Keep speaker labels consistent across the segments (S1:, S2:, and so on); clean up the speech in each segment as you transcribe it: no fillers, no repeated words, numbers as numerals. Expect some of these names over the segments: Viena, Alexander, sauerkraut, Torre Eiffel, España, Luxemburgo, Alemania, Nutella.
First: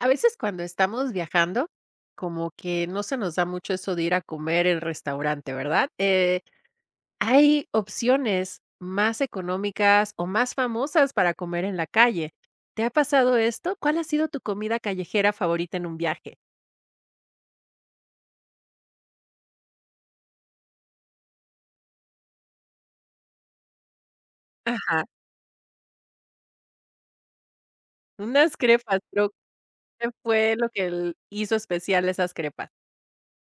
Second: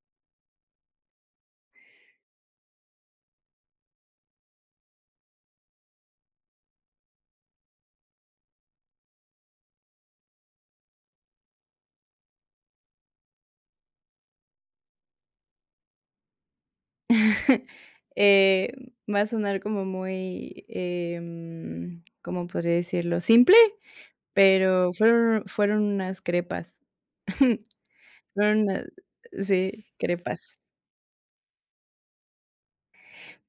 S1: A veces cuando estamos viajando, como que no se nos da mucho eso de ir a comer en restaurante, ¿verdad? Hay opciones más económicas o más famosas para comer en la calle. ¿Te ha pasado esto? ¿Cuál ha sido tu comida callejera favorita en un viaje?
S2: Eh, Va a sonar como muy, ¿cómo podría decirlo? Simple, pero
S1: Ajá,
S2: fueron unas crepas.
S1: unas
S2: Fueron unas
S1: crepas, pero
S2: sí,
S1: ¿qué fue
S2: crepas.
S1: lo que hizo especial esas crepas?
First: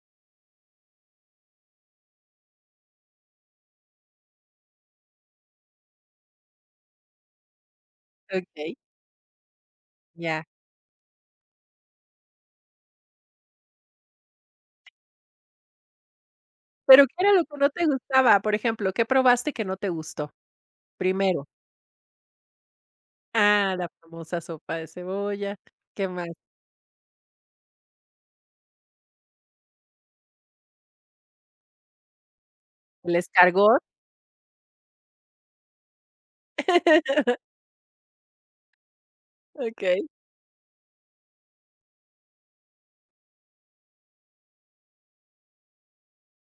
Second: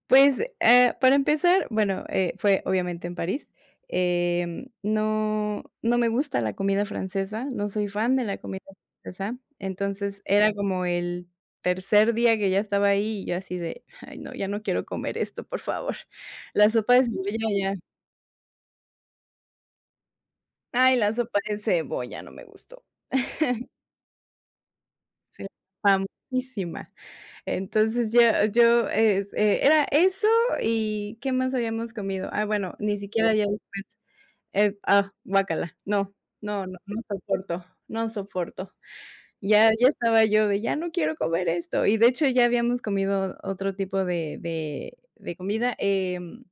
S2: Pues, para empezar, bueno, fue obviamente en París. No me gusta la comida francesa, no soy fan de la comida
S1: Okey,
S2: francesa, entonces
S1: ya.
S2: era como el tercer día que ya estaba ahí y yo así de: "Ay, no, ya no quiero comer esto, por favor". La sopa de
S1: Pero, ¿qué era lo
S2: cebolla
S1: que no
S2: ya
S1: te gustaba? Por ejemplo, ¿qué probaste que no te gustó?
S2: ay, la sopa
S1: Primero.
S2: de cebolla no me gustó.
S1: Ah, la famosa sopa de
S2: Sí,
S1: cebolla. ¿Qué más?
S2: famosísima. Entonces, yo yo, es era eso, ¿y qué más habíamos comido? Ah, bueno, ni
S1: ¿Les
S2: siquiera ya
S1: cargó?
S2: después. Guácala. No, no, no, no soporto, no soporto. Ya
S1: Okay.
S2: estaba yo de: "Ya no quiero comer esto". Y de hecho, ya habíamos comido otro tipo de de comida,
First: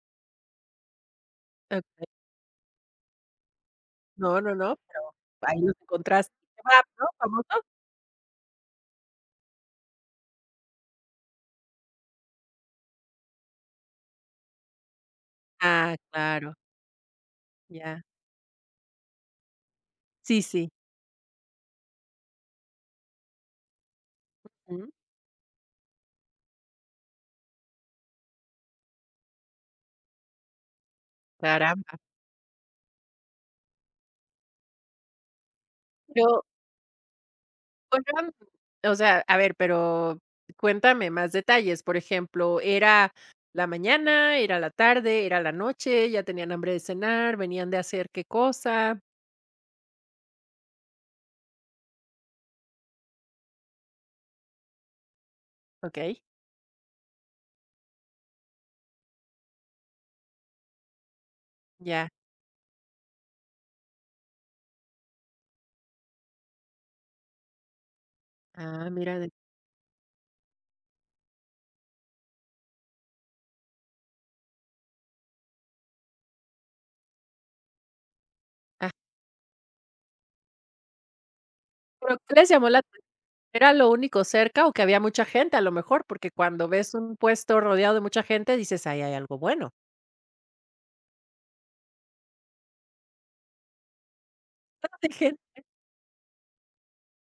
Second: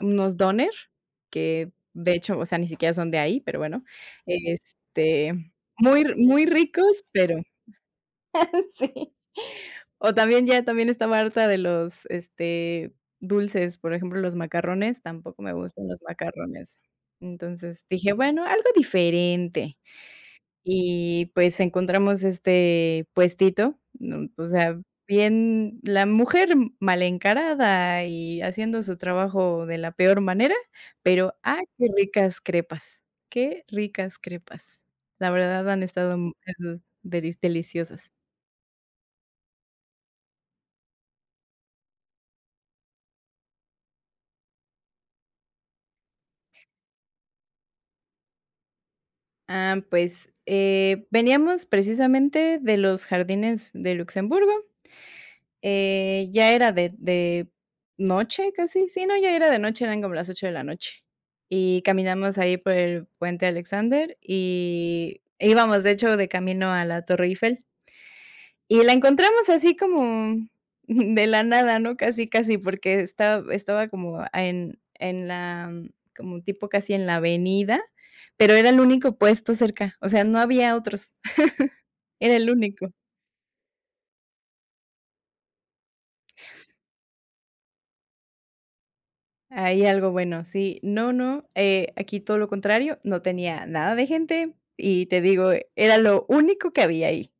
S2: unos doner, que
S1: Okey.
S2: de hecho, o sea, ni siquiera son de ahí, pero bueno,
S1: No, no, no, pero
S2: este,
S1: ahí los
S2: muy
S1: encontraste.
S2: muy
S1: Kebab,
S2: ricos,
S1: ¿no?
S2: pero
S1: Famoso.
S2: sí. O también ya también estaba harta de los, este, dulces, por ejemplo, los macarrones, tampoco me gustan
S1: Ah,
S2: los
S1: claro,
S2: macarrones. Entonces
S1: ya.
S2: dije: "Bueno, algo diferente".
S1: Sí, sí.
S2: Y, pues, encontramos este puestito, o sea,
S1: Ujú.
S2: bien la mujer mal encarada y haciendo su trabajo de la peor manera, pero, ah, qué
S1: Caramba.
S2: ricas crepas, qué ricas crepas. La verdad han estado,
S1: Pero,
S2: deliciosas.
S1: oigan, o sea, a ver, pero cuéntame más detalles. Por ejemplo, ¿era la mañana, era la tarde, era la noche, ya tenían hambre de cenar, venían de hacer qué cosa?
S2: Ah, pues, veníamos precisamente de los jardines de Luxemburgo,
S1: Okey,
S2: ya era de noche casi, sí, no, ya era de noche, eran como las 8 de la noche, y
S1: ya.
S2: caminamos ahí por el puente Alexander, y íbamos, de hecho, de camino a la Torre Eiffel. Y
S1: Ah,
S2: la
S1: mira de
S2: encontramos así como de la nada, ¿no? Casi, casi, porque estaba como en la como tipo casi en la avenida, pero era el
S1: ah,
S2: único puesto cerca, o sea, no había otros,
S1: pero, ¿qué
S2: era
S1: les
S2: el
S1: llamó la
S2: único.
S1: ¿Era lo único cerca o que había mucha gente a lo mejor? Porque cuando ves un puesto rodeado de mucha gente, dices: "Ahí hay algo bueno".
S2: Ahí algo bueno, sí. No, no, aquí todo lo contrario, no tenía nada de gente y
S1: De
S2: te
S1: gente
S2: digo, era lo único que había ahí.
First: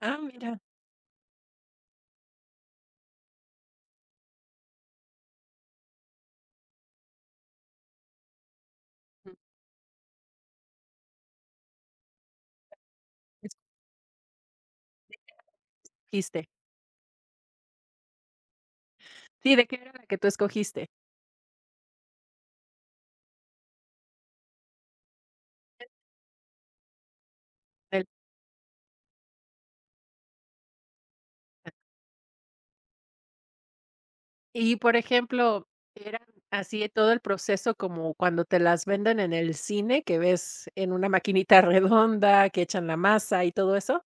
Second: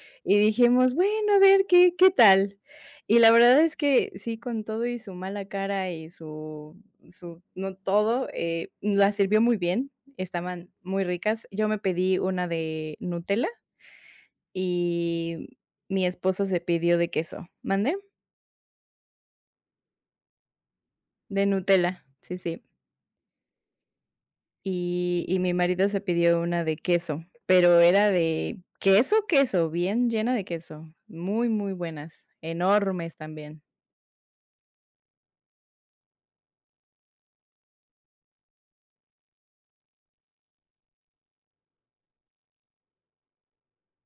S1: ah,
S2: Y
S1: mira,
S2: dijimos: "Bueno, a ver qué qué tal". Y la verdad es que sí, con todo y su mala cara y su su no todo, la
S1: mm,
S2: sirvió muy bien, estaban muy ricas. Yo me pedí una de Nutella y mi esposo
S1: escogiste.
S2: se pidió de queso. ¿Mande?
S1: Sí, ¿de qué era la que tú escogiste?
S2: De Nutella, sí, sí. Y mi marido se pidió una de queso, pero
S1: Del
S2: era de queso, queso, bien llena de queso, muy, muy buenas, enormes también.
S1: y, por ejemplo, ¿era así todo el proceso como cuando te las venden en el cine, que ves en una maquinita redonda, que echan la masa y todo eso?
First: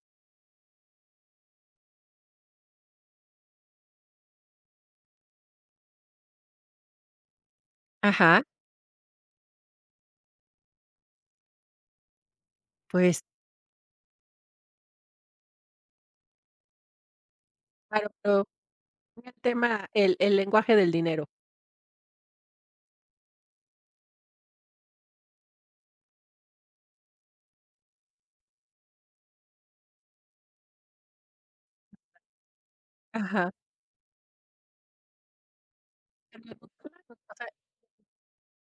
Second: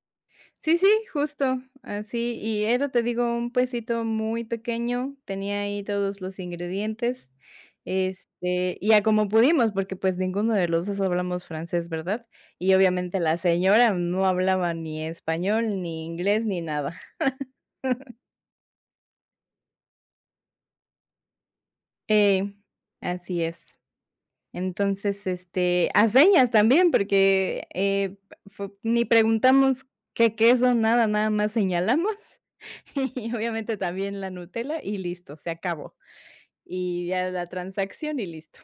S2: Sí, sí, justo, así, y era, te digo, un pesito muy pequeño, tenía ahí todos los ingredientes,
S1: Ajá,
S2: y a como pudimos, porque, pues, ninguno de los 2 hablamos francés, ¿verdad? Y obviamente
S1: pues
S2: la señora no hablaba ni español, ni inglés, ni nada.
S1: claro, pero el tema el lenguaje del dinero.
S2: Eh, así es. Entonces, a señas también, porque, fue ni preguntamos qué queso, nada, nada más señalamos, y
S1: Ajá.
S2: obviamente también la Nutella y listo, se acabó. Y ya la transacción y listo.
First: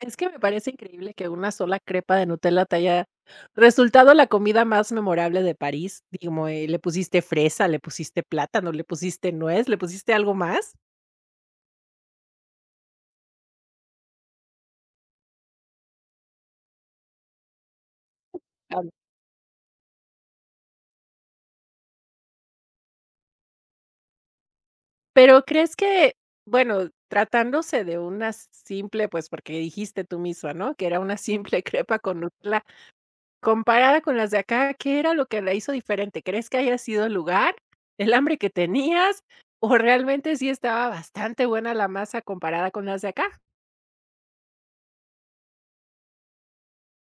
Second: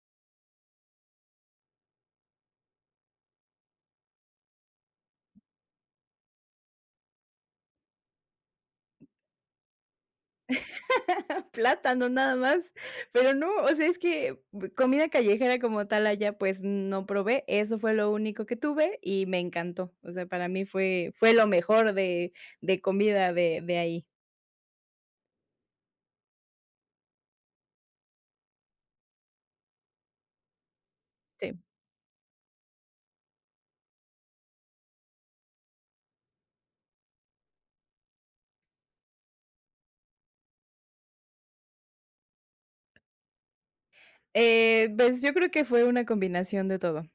S1: Es que me parece increíble que una sola crepa de Nutella te haya resultado la comida más memorable de París. Digamos, le pusiste fresa, le pusiste plátano, le pusiste nuez, le pusiste algo más.
S2: Plátano nada más, pero no, o sea, es que b- comida callejera como tal allá, pues, no probé, eso fue lo único que
S1: Claro.
S2: tuve y me encantó. O sea, para mí fue lo mejor de comida de ahí.
S1: Pero, ¿crees que, bueno, tratándose de una simple, pues, porque dijiste tú misma, ¿no?, que era una
S2: Sí.
S1: simple crepa con Nutella, comparada con las de acá, ¿qué era lo que la hizo diferente? ¿Crees que haya sido el lugar, el hambre que tenías, o realmente sí estaba bastante buena la masa comparada con las de acá?
S2: Pues, yo creo que fue una combinación de todo,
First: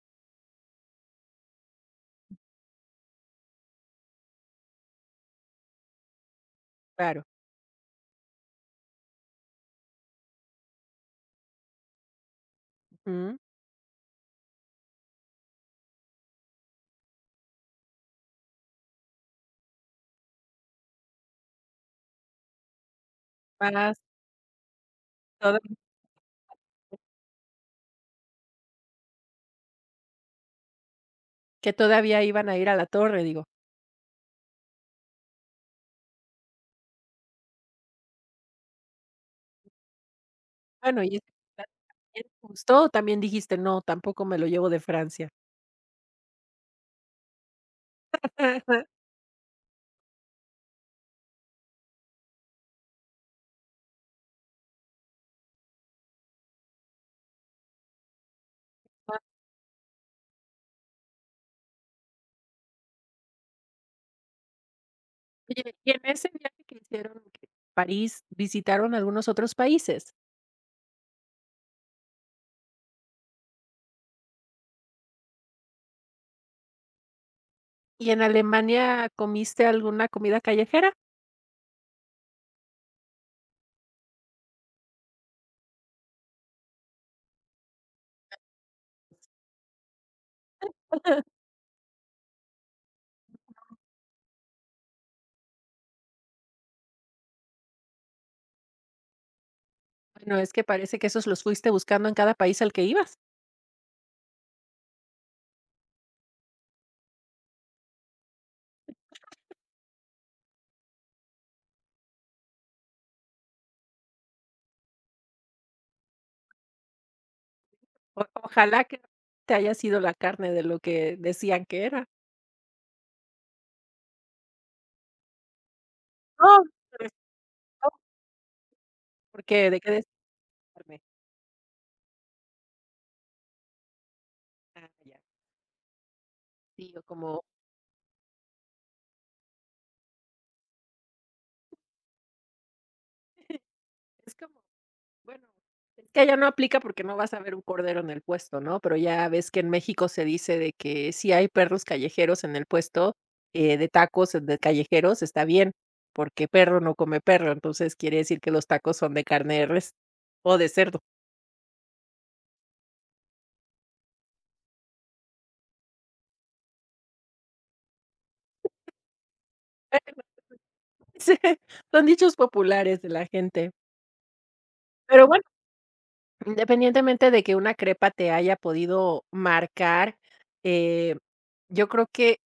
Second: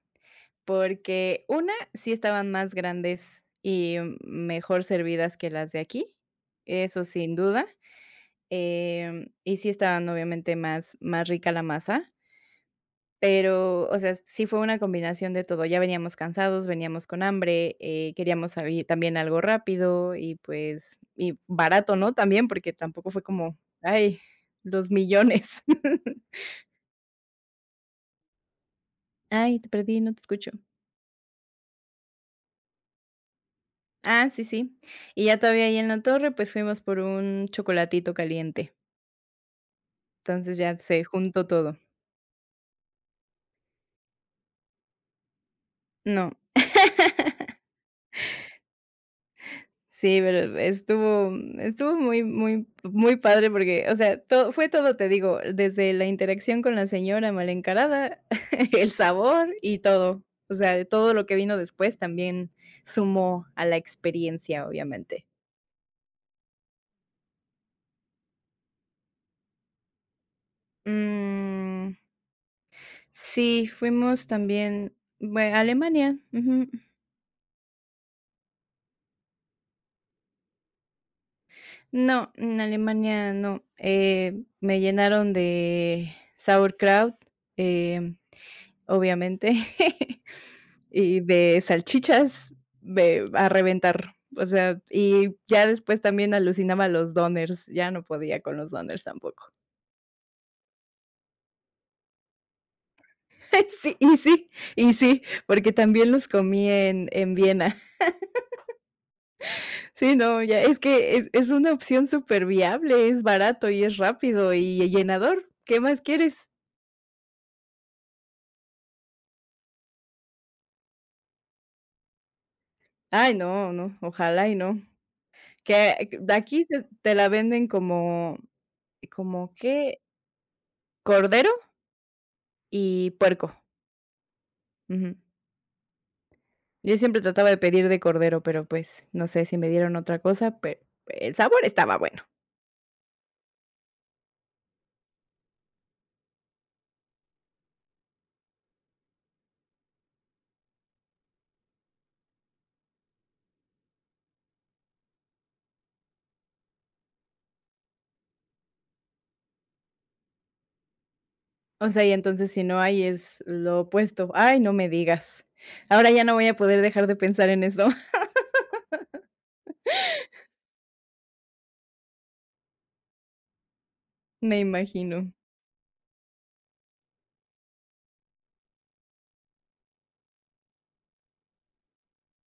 S2: porque una, sí estaban más grandes y mejor servidas que las de aquí, eso
S1: Claro.
S2: sin duda, y sí estaban obviamente más más rica la masa,
S1: Mm,
S2: pero, o sea, sí fue una combinación de todo, ya veníamos cansados, veníamos con hambre, queríamos salir también algo rápido y, pues, y barato, ¿no? También, porque tampoco fue como,
S1: más
S2: ay, los millones.
S1: toda
S2: Ay, te perdí, no te escucho.
S1: que todavía iban a ir a la torre, digo.
S2: Ah, sí, sí. Y ya todavía ahí en la torre, pues, fuimos por un chocolatito caliente. Entonces, ya
S1: Bueno,
S2: se
S1: y ese
S2: juntó
S1: plan
S2: todo.
S1: también te gustó, o también dijiste: "No, tampoco me lo llevo de Francia".
S2: No,
S1: Ah,
S2: sí, pero estuvo muy muy muy padre porque, o sea, todo fue todo, te digo, desde la interacción con la señora mal encarada, el sabor y todo. O sea, todo lo que vino después también sumó a la experiencia, obviamente.
S1: oye, y en ese viaje que hicieron que París, ¿visitaron algunos otros países?
S2: Mm, sí, fuimos también, bue a Alemania, ujú.
S1: ¿Y en Alemania comiste alguna comida callejera?
S2: No, en Alemania no. Me llenaron de sauerkraut, em, obviamente, y de salchichas de a reventar. O sea, y ya después también alucinaba los doners. Ya no podía con los doners tampoco.
S1: Bueno, es que parece que esos los fuiste buscando en cada país al que ibas.
S2: Sí, y sí, y sí, porque también los comí en Viena. Sí, no, ya es que es una opción súper viable. Es barato y es rápido y llenador. ¿Qué más quieres?
S1: O ojalá que te haya sido la carne de lo que decían que era.
S2: Ay, no, no, ojalá y no. Que de aquí
S1: No,
S2: se te la venden
S1: no,
S2: como como,
S1: porque, ¿de qué
S2: ¿qué?
S1: decían carne?
S2: Cordero y puerco.
S1: Ah,
S2: Ujú.
S1: ya. Sí,
S2: Yo
S1: o
S2: siempre
S1: como
S2: trataba de pedir de cordero, pero, pues, no sé si me dieron otra cosa, pero el sabor estaba bueno.
S1: es como bueno, es que allá no aplica porque no vas a ver un cordero en el puesto, ¿no? Pero ya ves que en México se dice de que si hay perros callejeros en el puesto, de tacos de callejeros, está bien, porque perro no come perro, entonces quiere decir que los tacos son de carne de res o de cerdo.
S2: O sea, y entonces si no hay, es lo opuesto. Ay, no me digas. Ahora ya no voy a poder dejar de pensar en eso,
S1: Sí, son dichos populares de la gente.
S2: me
S1: Pero
S2: imagino.
S1: bueno, independientemente de que una crepa te haya podido marcar, eh, yo creo que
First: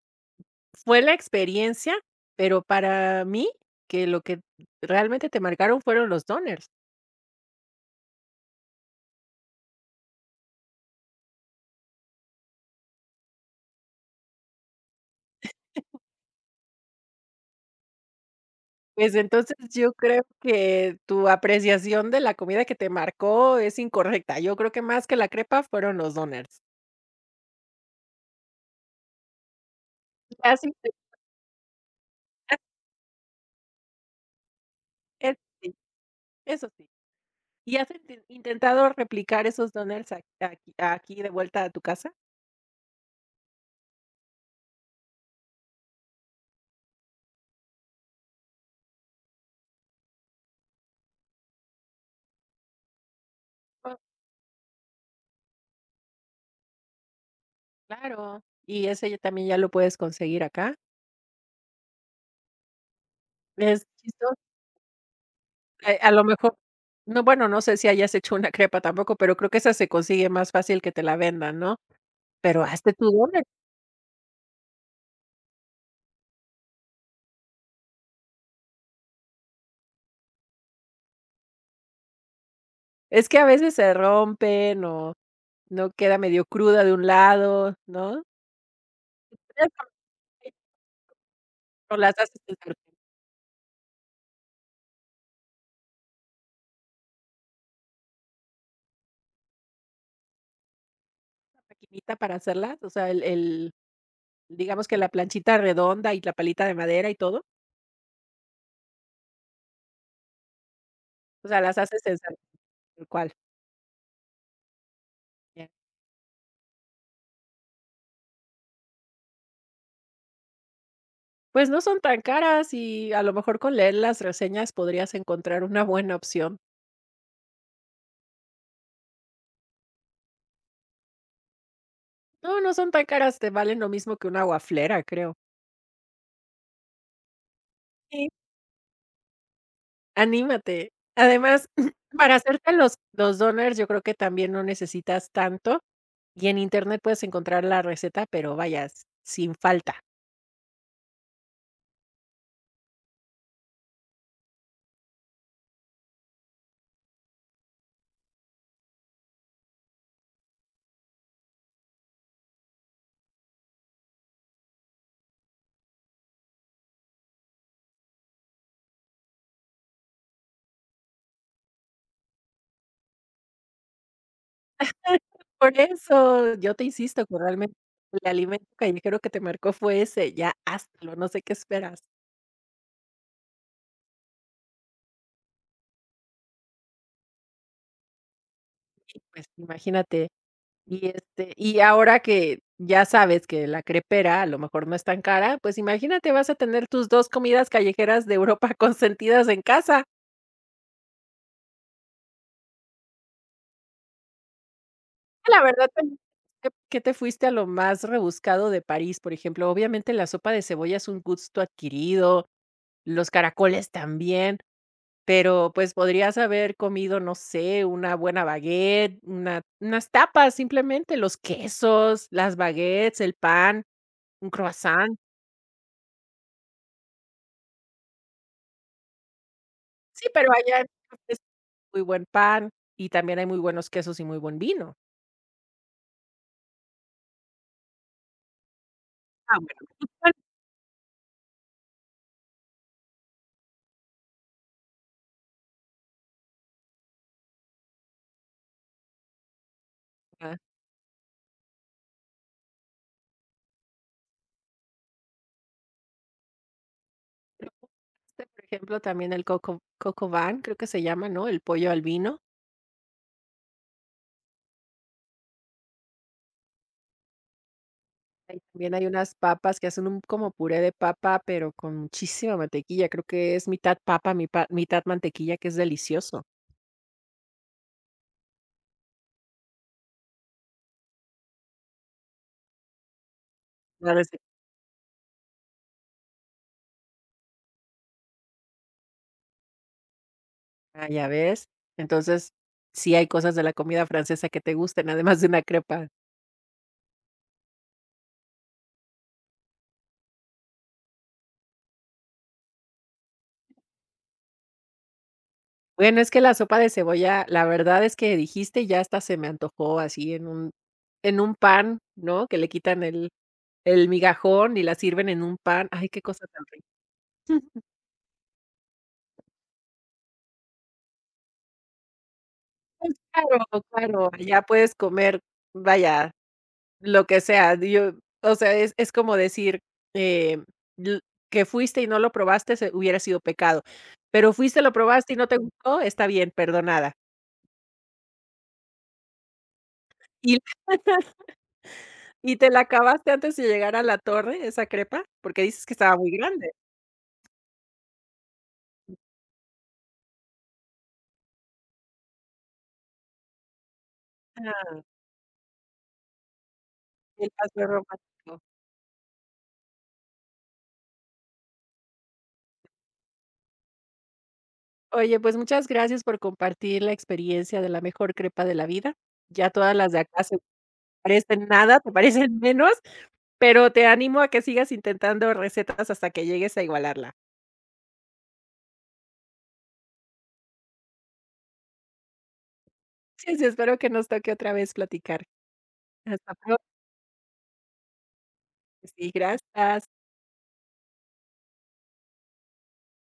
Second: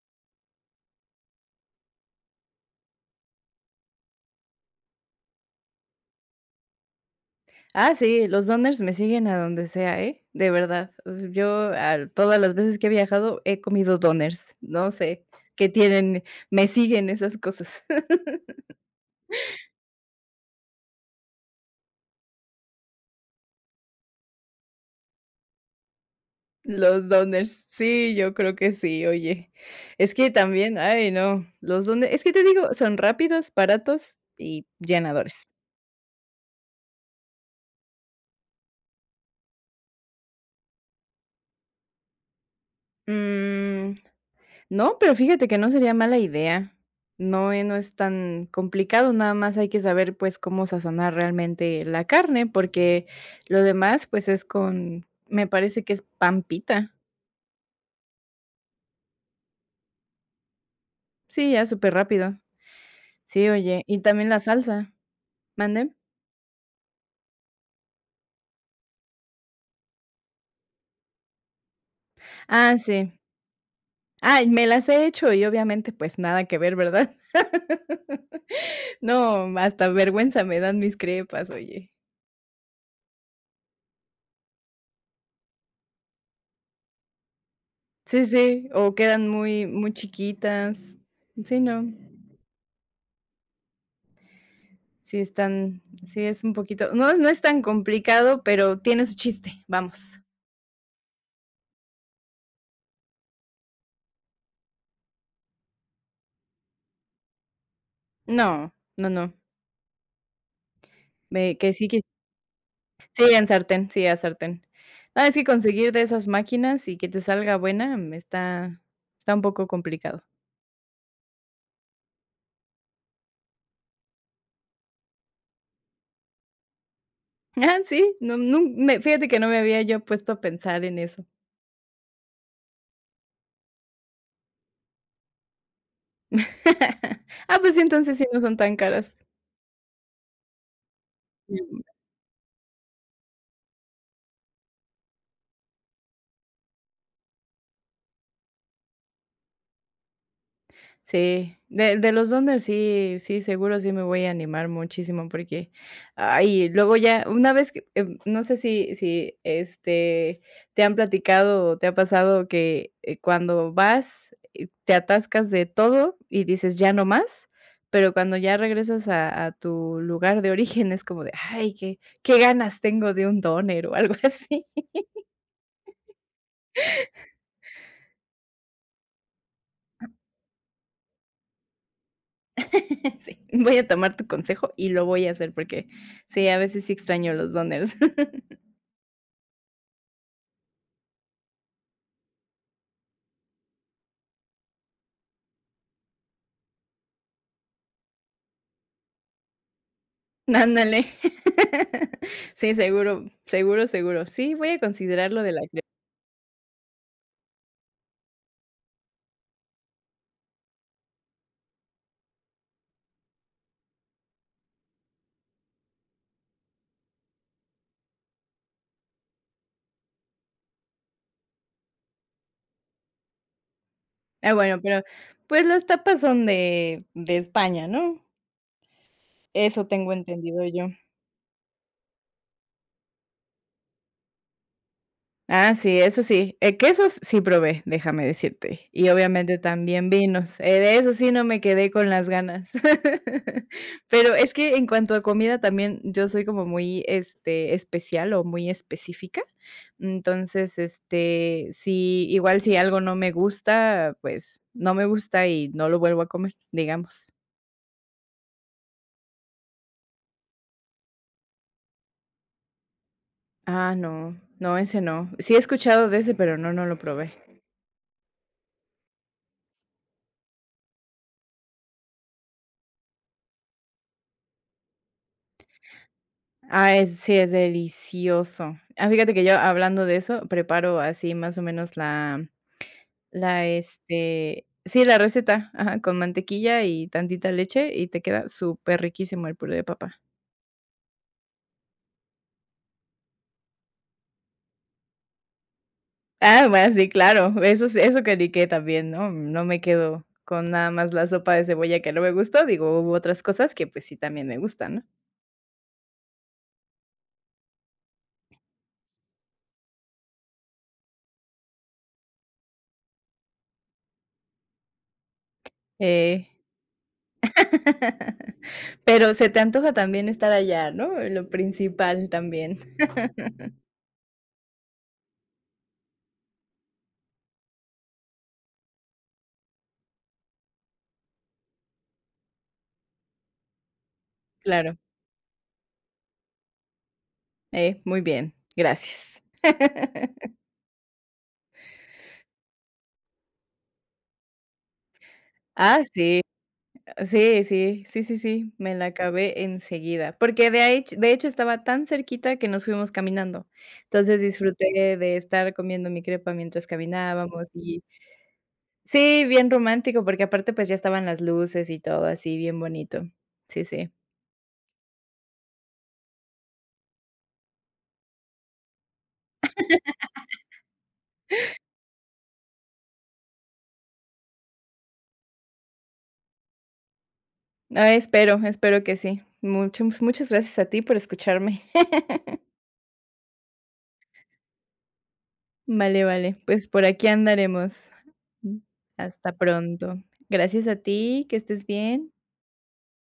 S1: fue la experiencia, pero para mí, que lo que realmente te marcaron fueron los doners.
S2: Ah, sí, los doners me siguen a donde sea, ¿eh? De verdad. O sea, yo, al todas las veces que he viajado he comido doners. No sé qué tienen, me siguen esas cosas.
S1: Pues, entonces, yo creo que tu apreciación de la comida que te marcó es incorrecta. Yo creo que más que la crepa fueron los doners.
S2: Los doners, sí, yo creo que sí, oye. Es que
S1: ¿Has
S2: también,
S1: inte
S2: ay, no, los Donners, es que te
S1: has
S2: digo, son rápidos, baratos y llenadores.
S1: eh, sí, eso sí. ¿Y has intentado replicar esos doners a aquí de vuelta a tu casa?
S2: Mm. No, pero fíjate que no sería mala idea. No, no es tan complicado, nada más hay que saber, pues, cómo sazonar realmente la carne, porque lo
S1: Oh,
S2: demás, pues, es con me parece que es pan pita.
S1: claro. Y ese ya también ya lo puedes conseguir acá.
S2: Sí, ya súper rápido. Sí, oye,
S1: Es
S2: y también
S1: chistoso.
S2: la salsa. ¿Mande?
S1: A lo mejor no, bueno, no sé si hayas hecho una crepa tampoco, pero creo que esa se consigue más fácil que te la vendan, ¿no? Pero
S2: Ah,
S1: hazte tu
S2: sí.
S1: doner.
S2: Ah, y me las he hecho y obviamente, pues, nada que ver, ¿verdad? No, hasta vergüenza me dan mis crepas, oye.
S1: Es que a veces se rompen o no queda medio cruda de un lado, ¿no?
S2: Sí, sí, o quedan
S1: Ya
S2: muy muy
S1: sabes,
S2: chiquitas. Sí, no.
S1: ¿o las haces en la
S2: Sí están sí, es un poquito no, no es tan complicado, pero tiene su chiste, vamos.
S1: maquinita para hacerlas? O sea, el digamos que la planchita redonda y la palita de madera y todo.
S2: No, no, no,
S1: O
S2: me
S1: sea, las haces
S2: que
S1: en sal tal cual.
S2: sí, en sartén, sí, a sartén. No, es que
S1: Ya.
S2: conseguir de esas máquinas y que te salga buena, está un poco complicado.
S1: Pues no son tan caras y a lo mejor con leer las reseñas podrías encontrar una buena opción.
S2: Ah, sí, no, nun me fíjate que no me había yo puesto a pensar en eso.
S1: No, no son tan caras, te valen lo mismo que una wafflera, creo.
S2: Ah, pues sí, entonces sí
S1: Sí.
S2: no son tan caras.
S1: Anímate. Además, para hacerte los doners, yo creo que también no necesitas tanto, y en Internet puedes encontrar la receta, pero vaya, sin falta.
S2: Sí, de los Donders sí sí, seguro sí me voy a animar muchísimo porque, ay, luego ya una vez que, no sé si te han platicado o te ha pasado que, cuando vas, te atascas de todo y dices: "Ya no más", pero cuando ya regresas a tu lugar de origen es como de: "Ay, qué qué ganas tengo de un Doner", o algo así.
S1: Por eso, yo te insisto que realmente el alimento callejero que te marcó fue ese, ya hazlo, no sé qué esperas.
S2: Sí. Voy a tomar tu consejo y lo voy a hacer porque sí, a veces sí extraño los Donders.
S1: Y, pues, imagínate y, este, y ahora que ya sabes que la crepera a lo mejor no es tan cara, pues imagínate, vas a tener tus 2 comidas callejeras de Europa consentidas en casa.
S2: Ándale. Sí, seguro, seguro, seguro. Sí, voy a considerar lo de
S1: La
S2: la crema.
S1: verdad, también, ¿qué te fuiste a lo más rebuscado de París? Por ejemplo, obviamente la sopa de cebolla es un gusto adquirido, los caracoles también, pero, pues, podrías haber comido, no sé, una buena baguette, una unas tapas, simplemente, los quesos, las baguettes, el pan, un
S2: Ah, bueno, pero,
S1: croissant.
S2: pues, las tapas son de España, ¿no? Eso tengo
S1: Sí, pero
S2: entendido
S1: allá
S2: yo.
S1: pues, muy buen pan, y también hay muy buenos quesos y muy buen vino.
S2: Ah, sí, eso sí. Quesos sí probé, déjame decirte. Y
S1: Ah,
S2: obviamente
S1: bueno.
S2: también vinos. De eso sí no me quedé con las ganas. Pero es que en cuanto a comida también yo soy como muy, especial o muy específica.
S1: Ajá.
S2: Entonces, sí, igual si algo no me gusta, pues no me gusta y no lo vuelvo a comer, digamos.
S1: Probaste, por ejemplo, también el coco van creo que se llama, ¿no? El pollo al vino.
S2: Ah, no, no, ese no. Sí he escuchado de ese, pero no, no lo probé.
S1: Ahí también hay unas papas que hacen un como puré de papa, pero con muchísima mantequilla. Creo que es mitad papa, mipa mitad mantequilla, que es delicioso.
S2: Ah, es sí, es delicioso. Ah, fíjate que yo hablando de eso, preparo así más o menos la la,
S1: Claro, sí.
S2: sí, la receta, ajá, con mantequilla y tantita leche, y te queda súper riquísimo el puré de papa.
S1: Ah, ¿ya ves? Entonces, sí hay cosas de la comida francesa que te gusten, además de una crepa.
S2: Ah, bueno, sí, claro, eso que ni qué también, ¿no? No me quedo con nada más la sopa de cebolla que no me gustó, digo, hubo otras cosas que, pues, sí también me gustan, ¿no?
S1: Bueno, es que la sopa de cebolla, la verdad es que dijiste ya hasta se me antojó así en un pan, ¿no? Que le quitan el migajón y la sirven en un pan. Ay, qué cosa
S2: Eh,
S1: tan rica.
S2: pero se te antoja también estar allá, ¿no? Lo principal también,
S1: Pues claro, claro, allá puedes comer, vaya, lo que sea. Yo o sea, es como decir, eh, l que fuiste y no lo probaste, se hubiera sido pecado, pero fuiste, lo
S2: claro.
S1: probaste y no te gustó, está bien, perdonada.
S2: Muy bien, gracias.
S1: Y ¿y te la acabaste antes de llegar a la torre, esa crepa? Porque dices que
S2: Ah,
S1: estaba muy
S2: sí,
S1: grande.
S2: sí, sí, sí, sí, sí, me la acabé enseguida, porque de ahí de hecho estaba tan cerquita que nos fuimos caminando. Entonces disfruté
S1: Ah,
S2: de estar comiendo mi crepa mientras
S1: el
S2: caminábamos
S1: paseo
S2: y
S1: romántico.
S2: sí, bien romántico, porque aparte, pues, ya estaban las luces y todo así bien bonito. Sí, sí.
S1: Oye, pues muchas gracias por compartir la experiencia de la mejor crepa de la vida. Ya todas las de acá se parecen nada, te parecen menos, pero te animo a que sigas intentando recetas hasta que llegues a igualarla.
S2: Ah, espero, espero que sí. Muchas muchas gracias a ti por escucharme.
S1: Sí, sí, espero que nos toque otra vez platicar.
S2: Vale,
S1: Hasta
S2: vale,
S1: pronto.
S2: pues por aquí andaremos.
S1: Sí,
S2: Hasta
S1: gracias.
S2: pronto. Gracias a ti, que estés bien.